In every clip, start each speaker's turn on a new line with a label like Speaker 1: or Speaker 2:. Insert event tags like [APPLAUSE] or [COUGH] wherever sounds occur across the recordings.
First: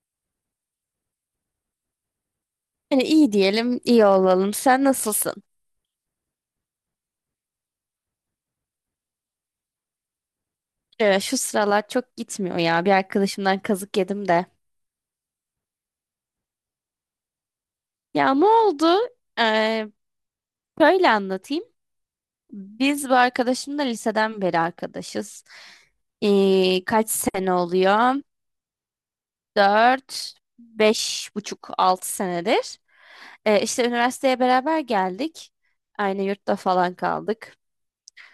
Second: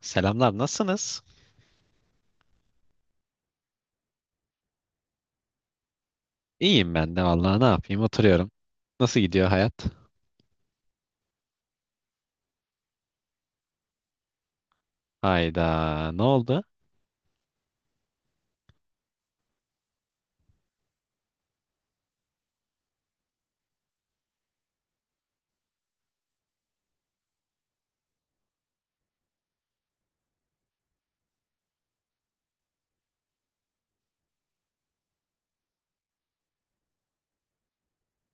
Speaker 1: Selamlar, nasılsınız?
Speaker 2: Yani iyi diyelim, iyi olalım. Sen nasılsın?
Speaker 1: İyiyim ben de vallahi ne yapayım oturuyorum. Nasıl gidiyor hayat?
Speaker 2: Şu sıralar çok gitmiyor ya. Bir arkadaşımdan kazık yedim de.
Speaker 1: Hayda, ne oldu?
Speaker 2: Ya ne oldu? Ee, böyle anlatayım. Biz bu arkadaşımla liseden beri arkadaşız. Kaç sene oluyor? 4, 5,5, 6 senedir. İşte üniversiteye beraber geldik. Aynı yurtta falan kaldık.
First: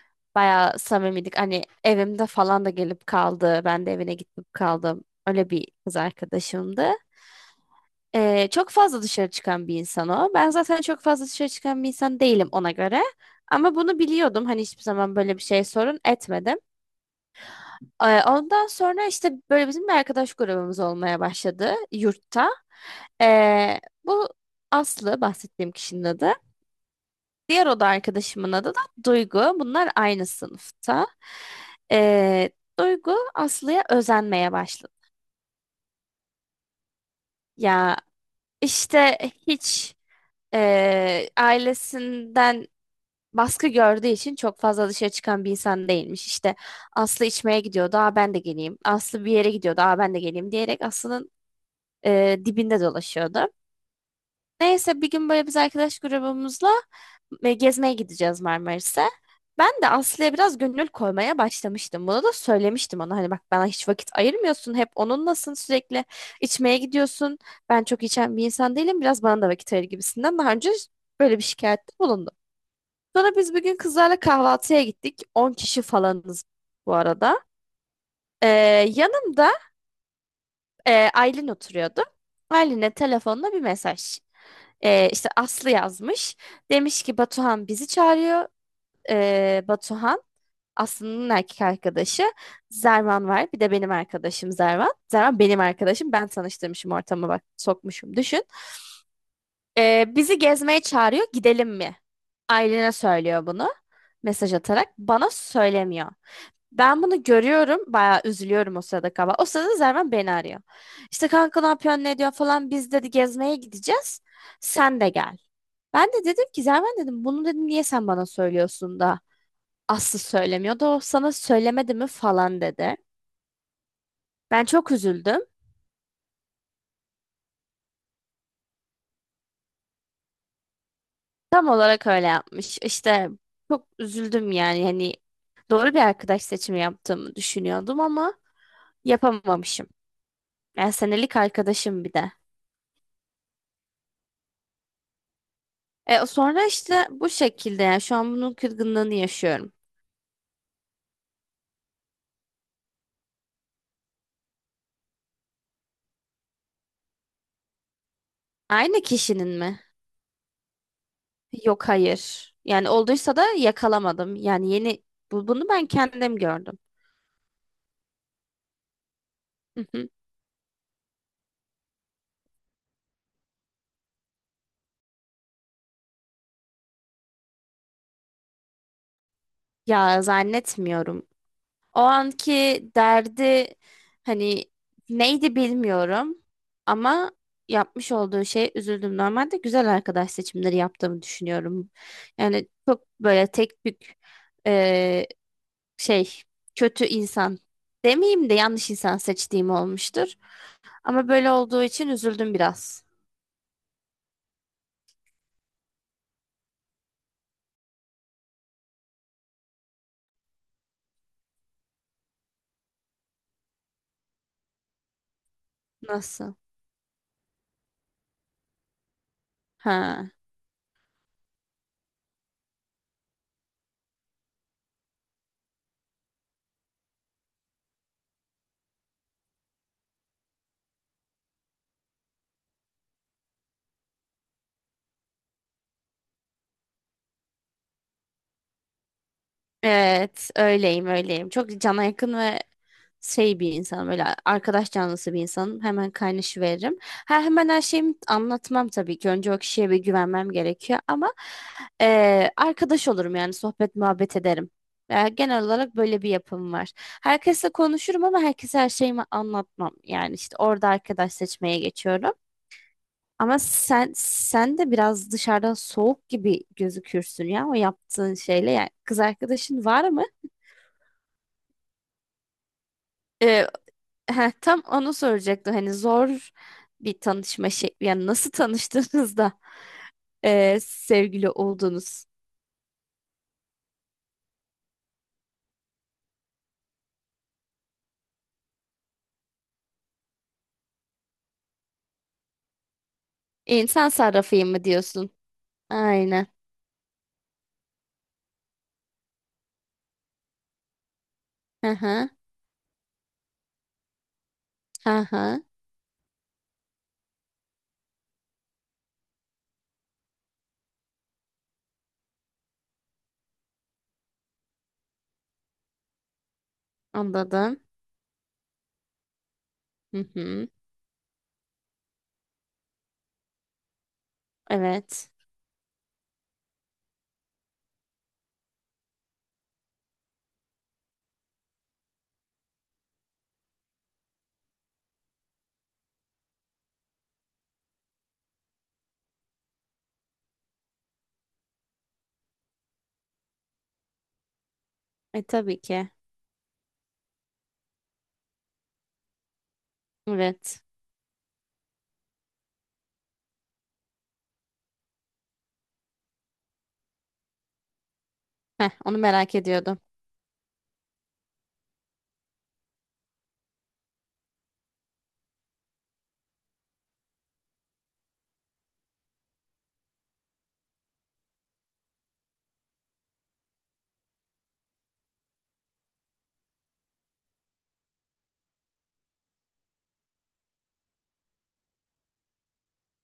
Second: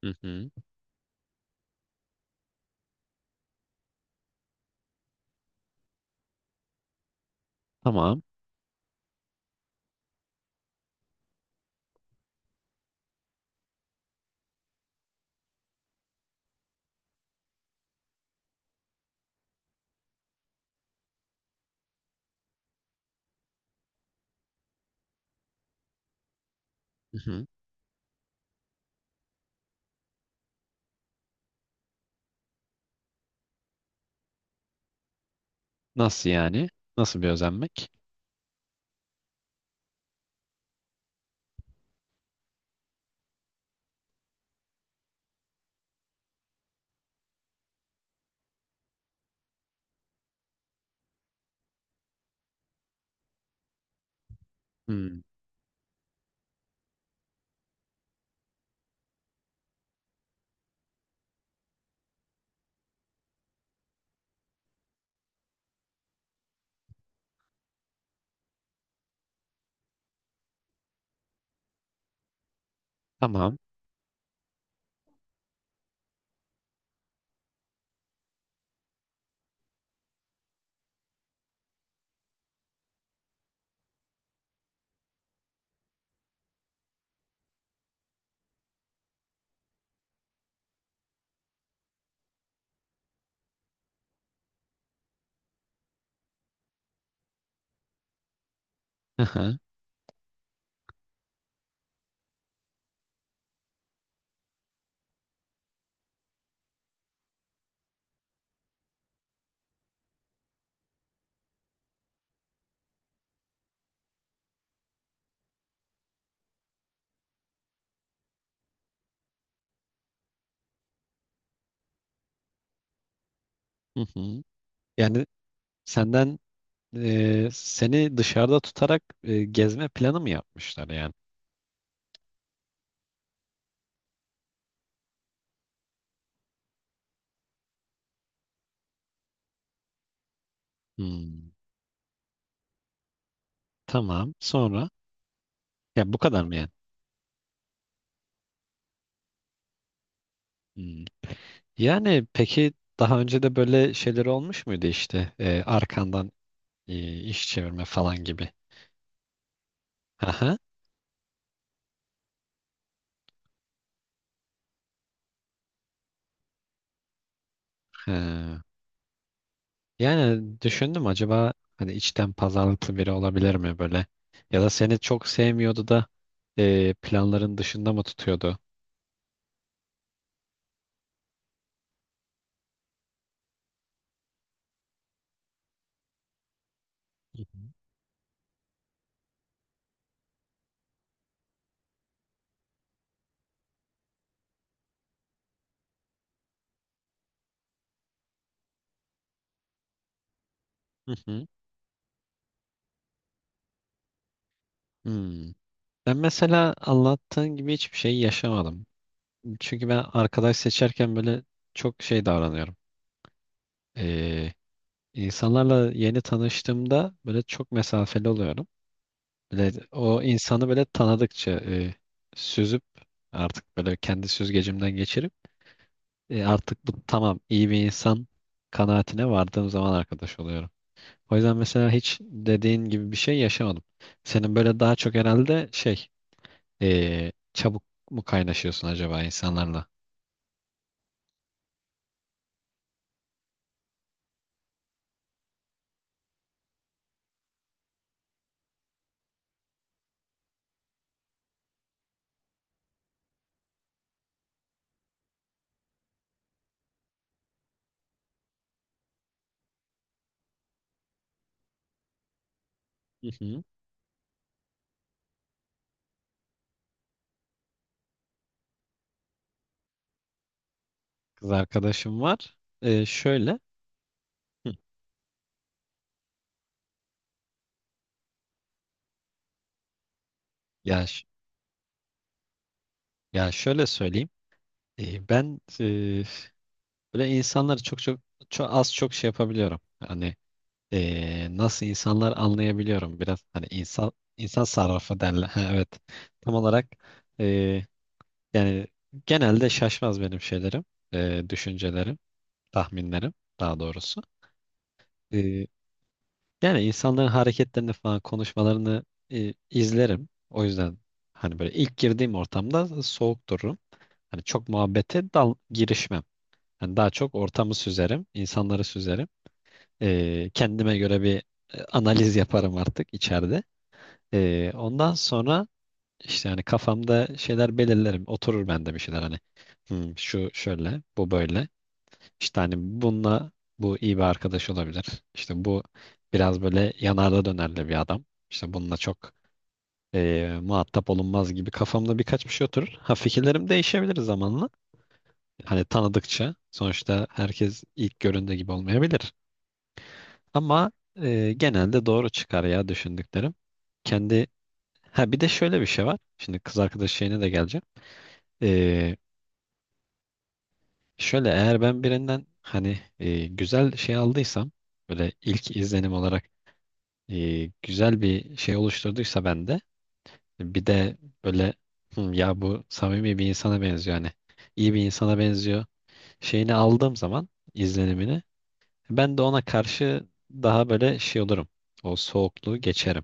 Speaker 1: Hı hı,
Speaker 2: Bayağı samimiydik. Hani evimde falan da gelip kaldı. Ben de evine gitip kaldım. Öyle bir kız arkadaşımdı.
Speaker 1: tamam.
Speaker 2: Çok fazla dışarı çıkan bir insan o. Ben zaten çok fazla dışarı çıkan bir insan değilim ona göre. Ama bunu biliyordum. Hani hiçbir zaman böyle bir şey sorun etmedim. Ondan sonra işte böyle bizim bir arkadaş grubumuz olmaya başladı yurtta. Ee, bu Aslı bahsettiğim kişinin adı.
Speaker 1: Hı hı.
Speaker 2: Diğer oda arkadaşımın adı da Duygu. Bunlar aynı sınıfta. Ee, Duygu Aslı'ya özenmeye başladı.
Speaker 1: Nasıl yani? Nasıl bir özenmek?
Speaker 2: Ya işte hiç ailesinden baskı gördüğü için çok fazla dışarı çıkan bir insan değilmiş. İşte Aslı içmeye gidiyordu, aa ben de geleyim. Aslı bir yere gidiyordu, aa ben de geleyim diyerek Aslı'nın dibinde dolaşıyordu. Neyse bir
Speaker 1: Hı,
Speaker 2: gün böyle biz arkadaş grubumuzla gezmeye gideceğiz Marmaris'e. Ben de Aslı'ya biraz gönül koymaya başlamıştım. Bunu da söylemiştim ona. Hani bak bana hiç vakit ayırmıyorsun. Hep onunlasın sürekli. İçmeye gidiyorsun. Ben çok içen bir insan değilim. Biraz bana da vakit ayır gibisinden. Daha önce böyle bir şikayette bulundum. Sonra biz
Speaker 1: tamam.
Speaker 2: bugün kızlarla kahvaltıya gittik. 10 kişi falanız bu arada. Ee, yanımda Aylin oturuyordu. Aylin'e telefonla bir mesaj. İşte Aslı yazmış. Demiş ki Batuhan bizi çağırıyor. Batuhan Aslı'nın erkek arkadaşı. Zervan var. Bir de benim arkadaşım Zervan. Zervan benim arkadaşım. Ben tanıştırmışım ortama bak sokmuşum düşün.
Speaker 1: Hı hı,
Speaker 2: Bizi gezmeye çağırıyor. Gidelim mi? Aylin'e söylüyor bunu. Mesaj atarak. Bana söylemiyor. Ben bunu görüyorum. Bayağı üzülüyorum o sırada kaba. O sırada Zervan beni arıyor. İşte kanka ne yapıyorsun ne diyor falan. Biz dedi gezmeye gideceğiz. Sen de gel. Ben de dedim ki Zerven dedim bunu dedim niye sen bana söylüyorsun da Aslı söylemiyor da o sana söylemedi mi falan dedi.
Speaker 1: hı hı.
Speaker 2: Ben çok
Speaker 1: Yani
Speaker 2: üzüldüm.
Speaker 1: senden seni dışarıda tutarak gezme planı mı yapmışlar yani?
Speaker 2: Tam olarak öyle yapmış. İşte çok üzüldüm yani hani doğru bir arkadaş seçimi yaptığımı düşünüyordum ama yapamamışım. Yani
Speaker 1: Hı,
Speaker 2: senelik arkadaşım bir de.
Speaker 1: tamam. Sonra ya bu kadar mı
Speaker 2: Sonra
Speaker 1: yani?
Speaker 2: işte bu şekilde yani şu an bunun kırgınlığını yaşıyorum.
Speaker 1: Hı. Yani peki daha önce de böyle şeyler olmuş muydu işte arkandan iş çevirme falan gibi?
Speaker 2: Aynı kişinin mi?
Speaker 1: Aha.
Speaker 2: Yok hayır. Yani olduysa da yakalamadım. Yani yeni bunu ben kendim gördüm.
Speaker 1: He.
Speaker 2: [LAUGHS]
Speaker 1: Yani düşündüm acaba hani içten pazarlıklı biri olabilir mi böyle? Ya da seni çok sevmiyordu da planların dışında mı tutuyordu?
Speaker 2: Ya zannetmiyorum. O anki derdi hani neydi bilmiyorum ama
Speaker 1: Hı hı.
Speaker 2: yapmış olduğu şey üzüldüm. Normalde güzel arkadaş seçimleri yaptığımı düşünüyorum. Yani çok böyle tek tük eee, şey kötü insan demeyeyim de yanlış insan seçtiğim olmuştur.
Speaker 1: Hı
Speaker 2: Ama
Speaker 1: hı.
Speaker 2: böyle olduğu için üzüldüm biraz.
Speaker 1: Hmm. Ben mesela anlattığın gibi hiçbir şey yaşamadım. Çünkü ben arkadaş seçerken böyle çok şey davranıyorum. Ee, insanlarla yeni
Speaker 2: Nasıl?
Speaker 1: tanıştığımda böyle çok mesafeli oluyorum. Böyle o
Speaker 2: Ha.
Speaker 1: insanı böyle tanıdıkça süzüp artık böyle kendi süzgecimden geçirip, artık bu tamam, iyi bir insan kanaatine vardığım zaman arkadaş oluyorum. O yüzden mesela hiç dediğin gibi bir şey yaşamadım. Senin böyle daha çok herhalde şey çabuk mu kaynaşıyorsun acaba insanlarla?
Speaker 2: Evet, öyleyim, öyleyim. Çok cana yakın ve şey bir insanım öyle arkadaş canlısı bir insanım hemen kaynaşıveririm. Ha, hemen her şeyimi anlatmam tabii ki önce o kişiye bir güvenmem gerekiyor ama arkadaş olurum yani sohbet muhabbet ederim. Yani genel olarak böyle bir yapım var. Herkesle konuşurum ama herkese her şeyimi anlatmam. Yani işte orada arkadaş seçmeye geçiyorum.
Speaker 1: Hı
Speaker 2: Ama
Speaker 1: hı.
Speaker 2: sen de biraz dışarıdan soğuk gibi gözükürsün ya o yaptığın şeyle. Yani kız arkadaşın var mı?
Speaker 1: Kız arkadaşım var. E, şöyle.
Speaker 2: Ee, Heh,
Speaker 1: Hı.
Speaker 2: tam onu soracaktım. Hani zor bir tanışma şekli. Yani nasıl tanıştınız da
Speaker 1: Ya
Speaker 2: sevgili oldunuz?
Speaker 1: Ya şöyle söyleyeyim. Ben böyle insanları çok çok çok az çok şey yapabiliyorum. Hani nasıl insanlar anlayabiliyorum biraz. Hani
Speaker 2: İnsan
Speaker 1: insan
Speaker 2: sarrafıyım mı
Speaker 1: sarrafı
Speaker 2: diyorsun?
Speaker 1: derler. [LAUGHS] Ha, evet.
Speaker 2: Aynen.
Speaker 1: Tam olarak e, yani genelde şaşmaz benim şeylerim,
Speaker 2: Hı
Speaker 1: düşüncelerim,
Speaker 2: hı.
Speaker 1: tahminlerim daha doğrusu.
Speaker 2: Hı hı.
Speaker 1: E, Yani insanların hareketlerini falan konuşmalarını izlerim. O yüzden hani böyle ilk girdiğim ortamda soğuk dururum. Hani çok muhabbete dal girişmem. Yani daha çok ortamı
Speaker 2: Anladım.
Speaker 1: süzerim, insanları süzerim.
Speaker 2: Hı hı.
Speaker 1: Kendime göre bir analiz yaparım artık içeride. Ondan
Speaker 2: Evet.
Speaker 1: sonra işte hani kafamda şeyler belirlerim. Oturur bende bir şeyler hani. "Hmm, şu şöyle, bu böyle. İşte hani bununla bu iyi bir arkadaş olabilir. İşte bu biraz böyle yanarda dönerli bir adam. İşte bununla çok muhatap olunmaz" gibi kafamda birkaç bir şey oturur. Ha, fikirlerim değişebilir zamanla.
Speaker 2: E tabii
Speaker 1: Hani
Speaker 2: ki.
Speaker 1: tanıdıkça sonuçta herkes ilk göründüğü gibi olmayabilir.
Speaker 2: Evet.
Speaker 1: Ama genelde doğru çıkar ya düşündüklerim. Kendi, ha bir de şöyle bir şey var. Şimdi kız arkadaş şeyine de geleceğim.
Speaker 2: Heh,
Speaker 1: E,
Speaker 2: onu merak ediyordum.
Speaker 1: Şöyle, eğer ben birinden hani güzel şey aldıysam, böyle ilk izlenim olarak güzel bir şey oluşturduysa bende, bir de böyle "Hı, ya bu samimi bir insana benziyor, hani iyi bir insana benziyor" şeyini aldığım zaman, izlenimini, ben de ona karşı daha böyle şey olurum. O soğukluğu geçerim.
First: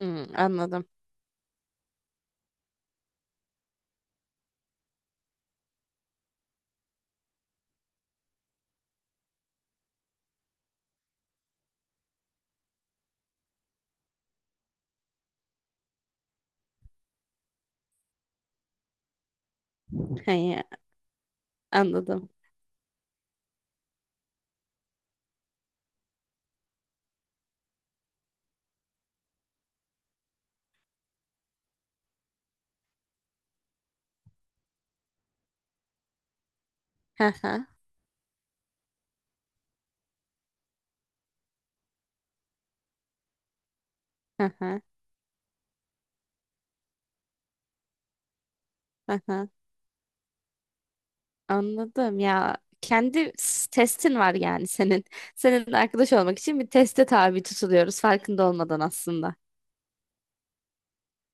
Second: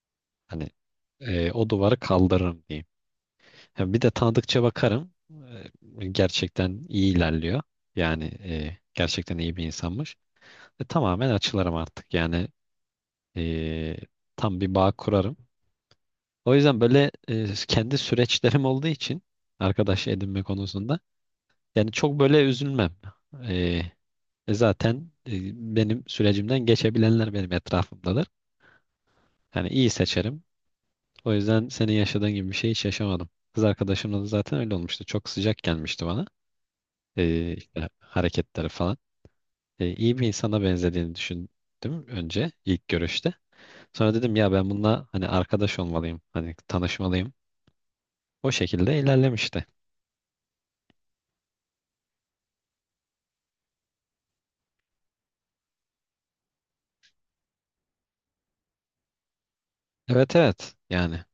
Speaker 2: Hmm,
Speaker 1: Hani
Speaker 2: anladım.
Speaker 1: o duvarı kaldırırım diyeyim. Ha, bir de tanıdıkça bakarım. E, gerçekten iyi ilerliyor. Yani gerçekten iyi bir insanmış. E, tamamen açılırım artık. Yani e, tam bir bağ kurarım. O yüzden böyle kendi süreçlerim olduğu için arkadaş edinme
Speaker 2: He,
Speaker 1: konusunda yani çok
Speaker 2: anladım.
Speaker 1: böyle üzülmem. E, zaten benim sürecimden geçebilenler benim etrafımdadır. Yani iyi seçerim. O yüzden senin yaşadığın gibi bir şey hiç yaşamadım. Kız arkadaşımla da zaten öyle olmuştu. Çok sıcak gelmişti bana.
Speaker 2: Hı hı.
Speaker 1: İşte hareketleri falan. İyi bir insana benzediğini düşündüm önce ilk görüşte. Sonra dedim ya,
Speaker 2: Hı
Speaker 1: ben
Speaker 2: hı.
Speaker 1: bununla hani arkadaş olmalıyım. Hani tanışmalıyım. O şekilde
Speaker 2: Hı hı.
Speaker 1: ilerlemişti.
Speaker 2: Anladım ya. Kendi testin var yani senin. Senin arkadaş olmak için bir teste tabi tutuluyoruz farkında olmadan aslında.
Speaker 1: Evet evet, yani.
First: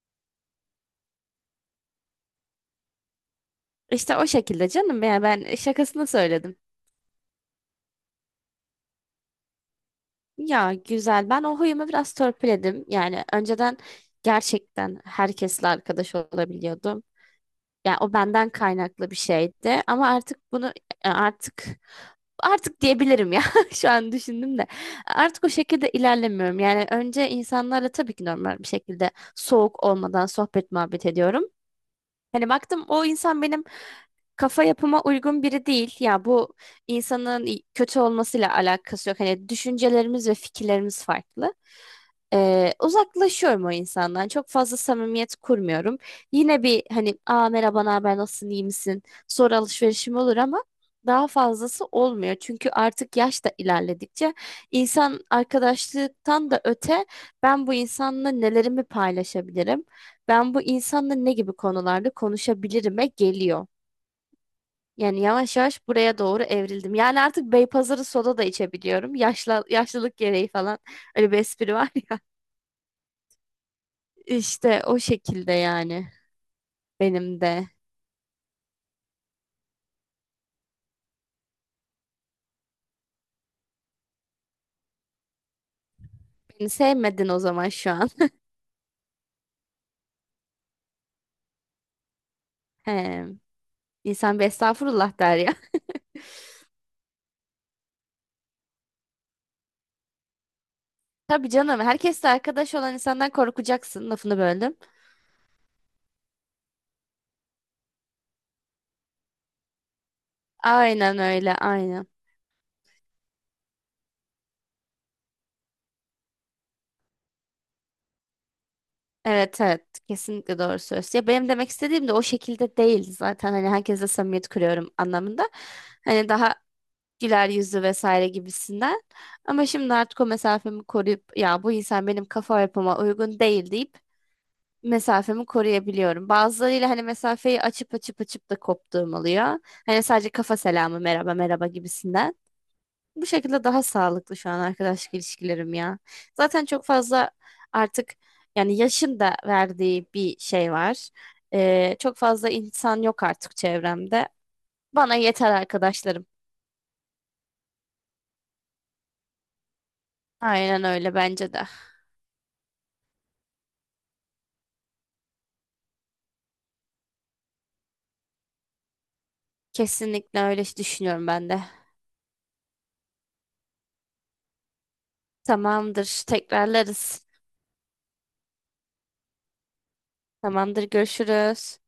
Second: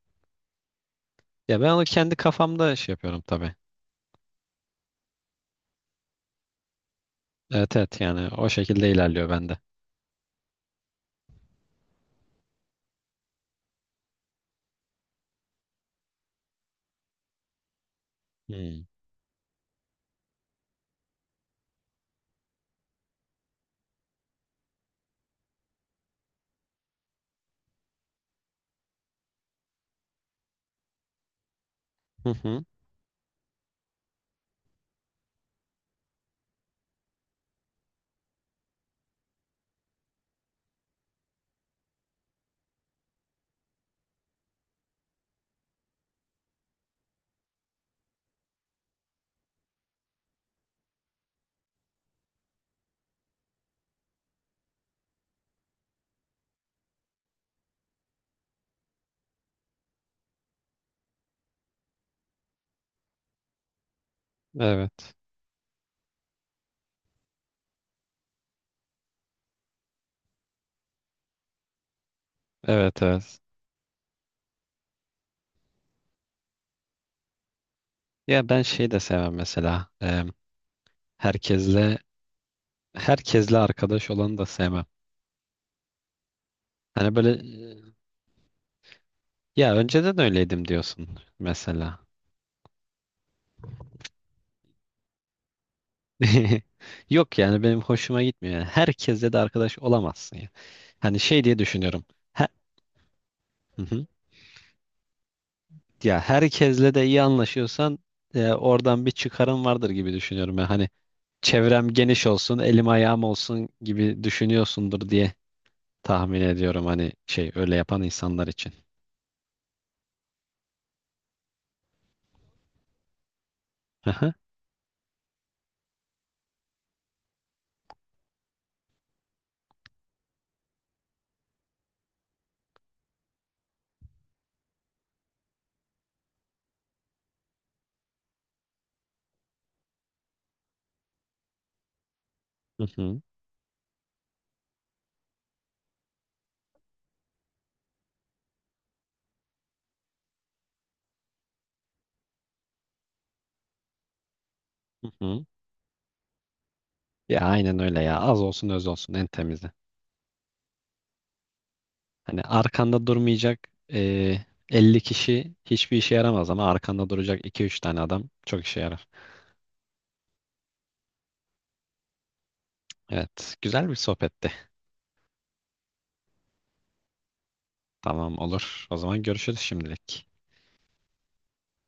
Speaker 1: Ya ben onu kendi kafamda şey yapıyorum tabii.
Speaker 2: İşte o şekilde canım ya ben şakasını söyledim.
Speaker 1: Evet evet, yani o şekilde ilerliyor bende.
Speaker 2: Ya güzel ben o huyumu biraz törpüledim. Yani önceden gerçekten herkesle arkadaş olabiliyordum. Yani o benden
Speaker 1: Hmm.
Speaker 2: kaynaklı bir şeydi ama artık bunu e, artık artık diyebilirim ya [LAUGHS] şu an düşündüm de artık o şekilde ilerlemiyorum. Yani önce insanlarla tabii ki normal bir şekilde soğuk olmadan sohbet muhabbet ediyorum.
Speaker 1: Hı
Speaker 2: Hani
Speaker 1: hı.
Speaker 2: baktım o insan benim kafa yapıma uygun biri değil. Ya bu insanın kötü olmasıyla alakası yok. Hani düşüncelerimiz ve fikirlerimiz farklı. Uzaklaşıyorum o insandan. Çok fazla samimiyet kurmuyorum. Yine bir hani aa merhaba ne haber nasılsın iyi misin? Sonra alışverişim olur ama daha fazlası olmuyor. Çünkü artık yaş da ilerledikçe insan arkadaşlıktan da öte ben bu insanla nelerimi paylaşabilirim? Ben bu insanla ne gibi konularda konuşabilirime geliyor.
Speaker 1: Evet.
Speaker 2: Yani yavaş yavaş buraya doğru evrildim. Yani artık Beypazarı soda da içebiliyorum. Yaşla, yaşlılık gereği falan öyle bir espri var.
Speaker 1: Evet evet.
Speaker 2: İşte o şekilde yani benim de.
Speaker 1: Ya ben şey de sevmem mesela. Herkesle herkesle arkadaş olanı da sevmem.
Speaker 2: Beni
Speaker 1: Hani
Speaker 2: sevmedin o
Speaker 1: böyle
Speaker 2: zaman şu an.
Speaker 1: ya önceden öyleydim diyorsun mesela.
Speaker 2: [LAUGHS] He. İnsan bir estağfurullah der ya.
Speaker 1: [LAUGHS] Yok yani benim hoşuma gitmiyor. Yani herkesle de arkadaş olamazsın ya. Hani
Speaker 2: [LAUGHS]
Speaker 1: şey
Speaker 2: Tabii
Speaker 1: diye
Speaker 2: canım
Speaker 1: düşünüyorum.
Speaker 2: herkesle
Speaker 1: He-
Speaker 2: arkadaş olan insandan
Speaker 1: hı hı.
Speaker 2: korkacaksın lafını böldüm.
Speaker 1: Ya herkesle de iyi anlaşıyorsan oradan bir çıkarım vardır gibi düşünüyorum. Yani hani
Speaker 2: Aynen öyle
Speaker 1: çevrem
Speaker 2: aynen.
Speaker 1: geniş olsun, elim ayağım olsun gibi düşünüyorsundur diye tahmin ediyorum, hani şey, öyle yapan insanlar için.
Speaker 2: Evet evet kesinlikle doğru söz. Ya benim demek istediğim de o şekilde değil zaten hani herkesle
Speaker 1: Hı hı.
Speaker 2: samimiyet kuruyorum anlamında. Hani daha güler yüzlü vesaire gibisinden. Ama şimdi artık o mesafemi koruyup ya bu insan benim kafa yapıma uygun değil deyip mesafemi koruyabiliyorum. Bazılarıyla hani mesafeyi açıp açıp açıp da koptuğum oluyor. Hani sadece kafa selamı merhaba merhaba gibisinden.
Speaker 1: Hı hı.
Speaker 2: Bu şekilde daha sağlıklı şu an arkadaşlık ilişkilerim ya. Zaten çok fazla artık yani yaşın da verdiği bir şey var. Çok fazla insan yok artık çevremde.
Speaker 1: Hı
Speaker 2: Bana
Speaker 1: hı.
Speaker 2: yeter arkadaşlarım.
Speaker 1: Ya aynen öyle ya. Az olsun öz olsun en temizi.
Speaker 2: Aynen öyle bence de.
Speaker 1: Hani arkanda durmayacak eee 50 kişi hiçbir işe yaramaz ama arkanda duracak iki üç tane adam çok işe yarar.
Speaker 2: Kesinlikle öyle düşünüyorum ben de.
Speaker 1: Evet, güzel bir sohbetti.
Speaker 2: Tamamdır, tekrarlarız.
Speaker 1: Tamam, olur. O zaman görüşürüz şimdilik.
Speaker 2: Tamamdır, görüşürüz.